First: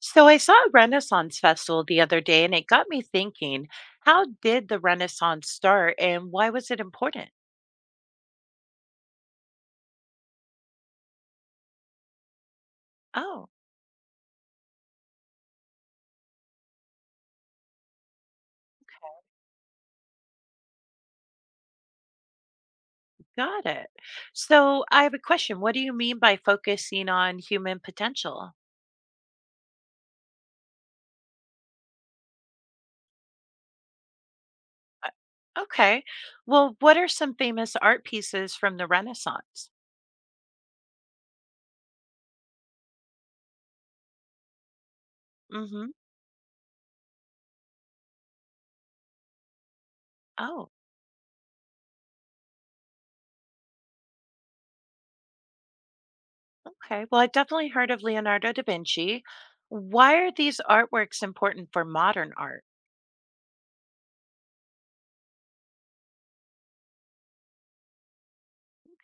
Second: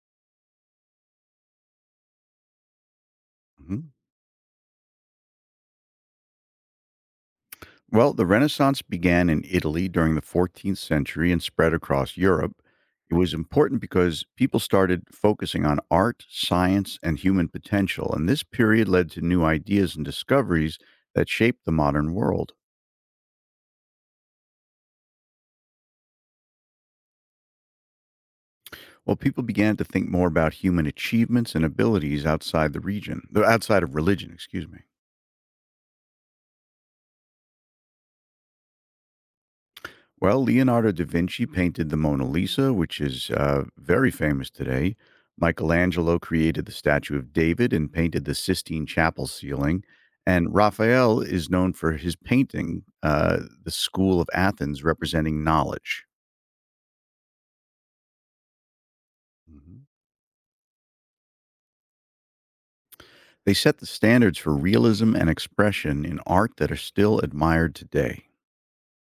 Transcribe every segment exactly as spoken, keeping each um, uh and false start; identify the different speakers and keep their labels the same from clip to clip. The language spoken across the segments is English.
Speaker 1: So I saw a Renaissance festival the other day and it got me thinking,
Speaker 2: Mhm.
Speaker 1: how did the Renaissance start and why was it important?
Speaker 2: Well, the Renaissance began in Italy during the fourteenth century and spread across Europe. It was
Speaker 1: Oh,
Speaker 2: important because people started focusing on art, science, and human potential, and this period led to new ideas and discoveries that shaped the modern world.
Speaker 1: got it. So I have a question. What do you mean by focusing on human potential?
Speaker 2: Well, people began to think more about human achievements and abilities outside the region, the outside of religion, excuse me.
Speaker 1: Uh, Okay. Well, what are some famous art pieces from the Renaissance?
Speaker 2: Well, Leonardo da Vinci painted the Mona Lisa, which is uh, very famous today.
Speaker 1: Mm-hmm.
Speaker 2: Michelangelo created the statue of David and painted the Sistine Chapel ceiling. And
Speaker 1: Oh,
Speaker 2: Raphael is known for his painting, uh, The School of Athens, representing knowledge.
Speaker 1: okay. Well, I definitely heard of Leonardo da Vinci.
Speaker 2: Hmm.
Speaker 1: Why are these artworks important for modern art?
Speaker 2: They set the standards for realism and expression in art that are still admired today.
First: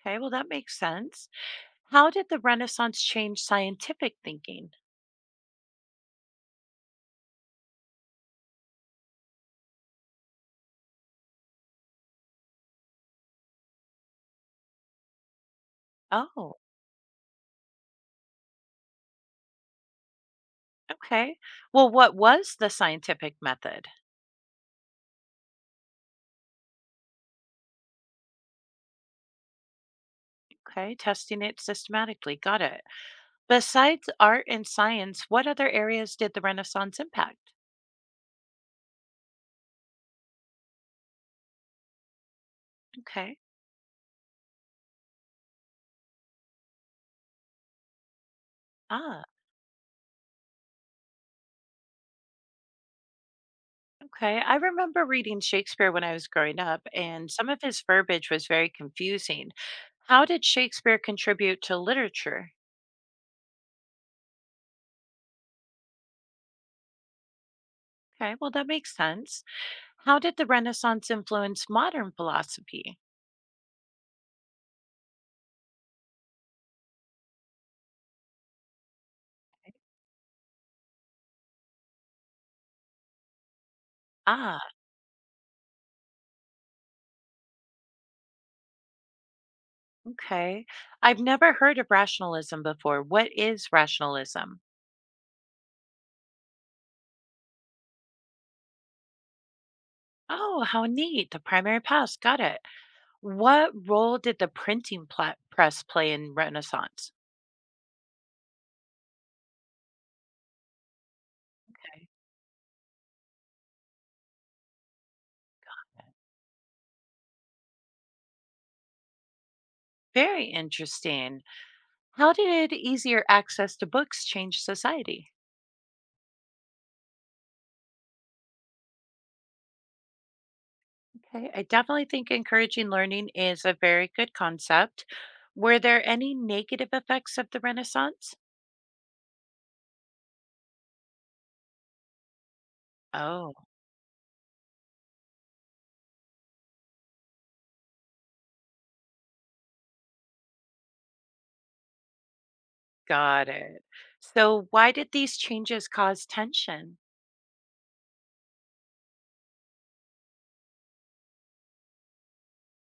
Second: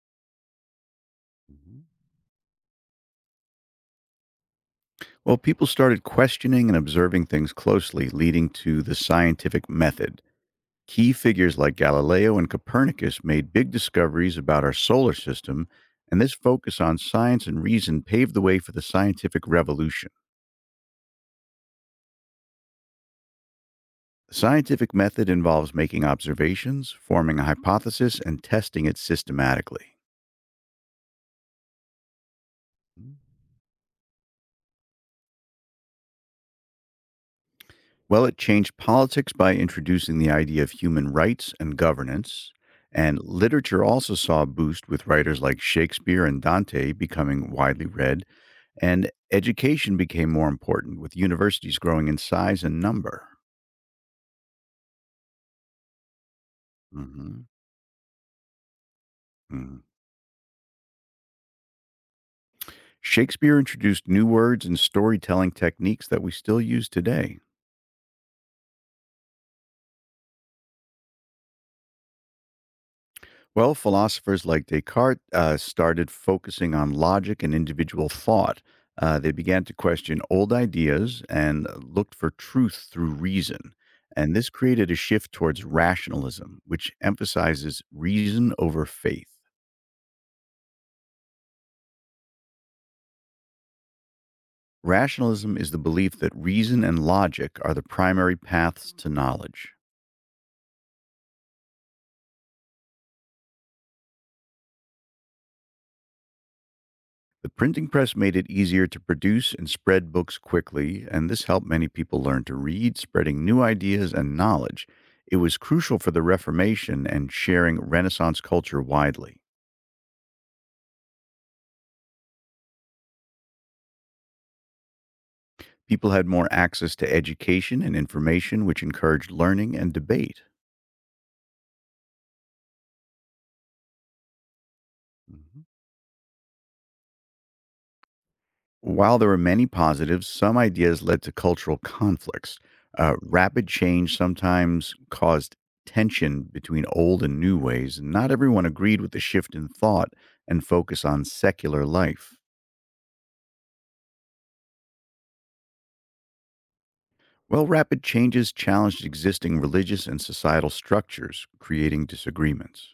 Speaker 1: Okay, well, that makes sense.
Speaker 2: Hmm.
Speaker 1: How did the Renaissance change scientific thinking?
Speaker 2: Well, people started questioning and observing things closely, leading to the scientific method. Key figures like Galileo and Copernicus made big discoveries about our solar system, and this
Speaker 1: Oh,
Speaker 2: focus on science and reason paved the way for the scientific revolution.
Speaker 1: okay. Well, what was the scientific method?
Speaker 2: The scientific method involves making observations, forming a hypothesis, and testing it systematically.
Speaker 1: Okay, testing it systematically. Got it. Besides art and science, what other areas did the Renaissance impact?
Speaker 2: Well, it changed politics by introducing the idea of human rights and governance, and
Speaker 1: Okay.
Speaker 2: literature also saw a boost with writers like Shakespeare and Dante becoming widely read. And
Speaker 1: Ah,
Speaker 2: education became more important, with universities growing in size and number.
Speaker 1: okay. I remember reading Shakespeare when I was growing up, and
Speaker 2: Mhm,
Speaker 1: some of his verbiage was very confusing.
Speaker 2: mhm.
Speaker 1: How did Shakespeare contribute to literature?
Speaker 2: Shakespeare introduced new words and storytelling techniques that we still use today.
Speaker 1: Okay, well, that makes sense. How did the Renaissance influence modern philosophy?
Speaker 2: Well, philosophers like Descartes uh, started focusing on logic and individual thought. Uh, they began to question old ideas and looked for truth through reason. And this
Speaker 1: Ah,
Speaker 2: created a shift towards rationalism, which emphasizes reason over faith.
Speaker 1: Okay. I've never heard of rationalism before. What is rationalism?
Speaker 2: Rationalism is the belief that reason and logic are the primary paths to knowledge.
Speaker 1: Oh, how neat. The primary past. Got it. What role did the printing pla- press play in Renaissance?
Speaker 2: The printing press made it easier to produce and spread books quickly, and this helped many
Speaker 1: Okay.
Speaker 2: people learn to read, spreading new ideas and knowledge. It was crucial for the Reformation and sharing Renaissance culture widely.
Speaker 1: Very interesting. How did easier access to books change society?
Speaker 2: People had more access to education and information, which encouraged learning and debate.
Speaker 1: Okay. I definitely think encouraging learning is a very good concept.
Speaker 2: Mhm.
Speaker 1: Were there any negative effects of the Renaissance?
Speaker 2: While there were many positives, some ideas led to cultural conflicts. Uh,
Speaker 1: Oh,
Speaker 2: rapid change sometimes caused tension between old and new ways, and not everyone agreed with the shift in thought and focus on secular life.
Speaker 1: got it. So, why did these changes cause tension?
Speaker 2: Well, rapid changes challenged existing religious and societal structures, creating disagreements.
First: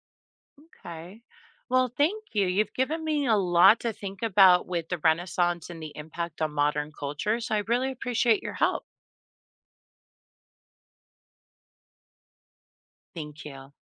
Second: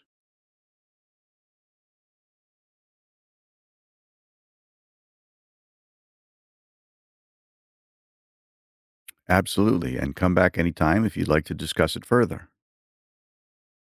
Speaker 1: Okay. Well, thank you. You've given me a lot to think about with the Renaissance and the impact on modern culture. So I really appreciate your help.
Speaker 2: Absolutely, and come back anytime if you'd like to discuss it further.
Speaker 1: Thank you.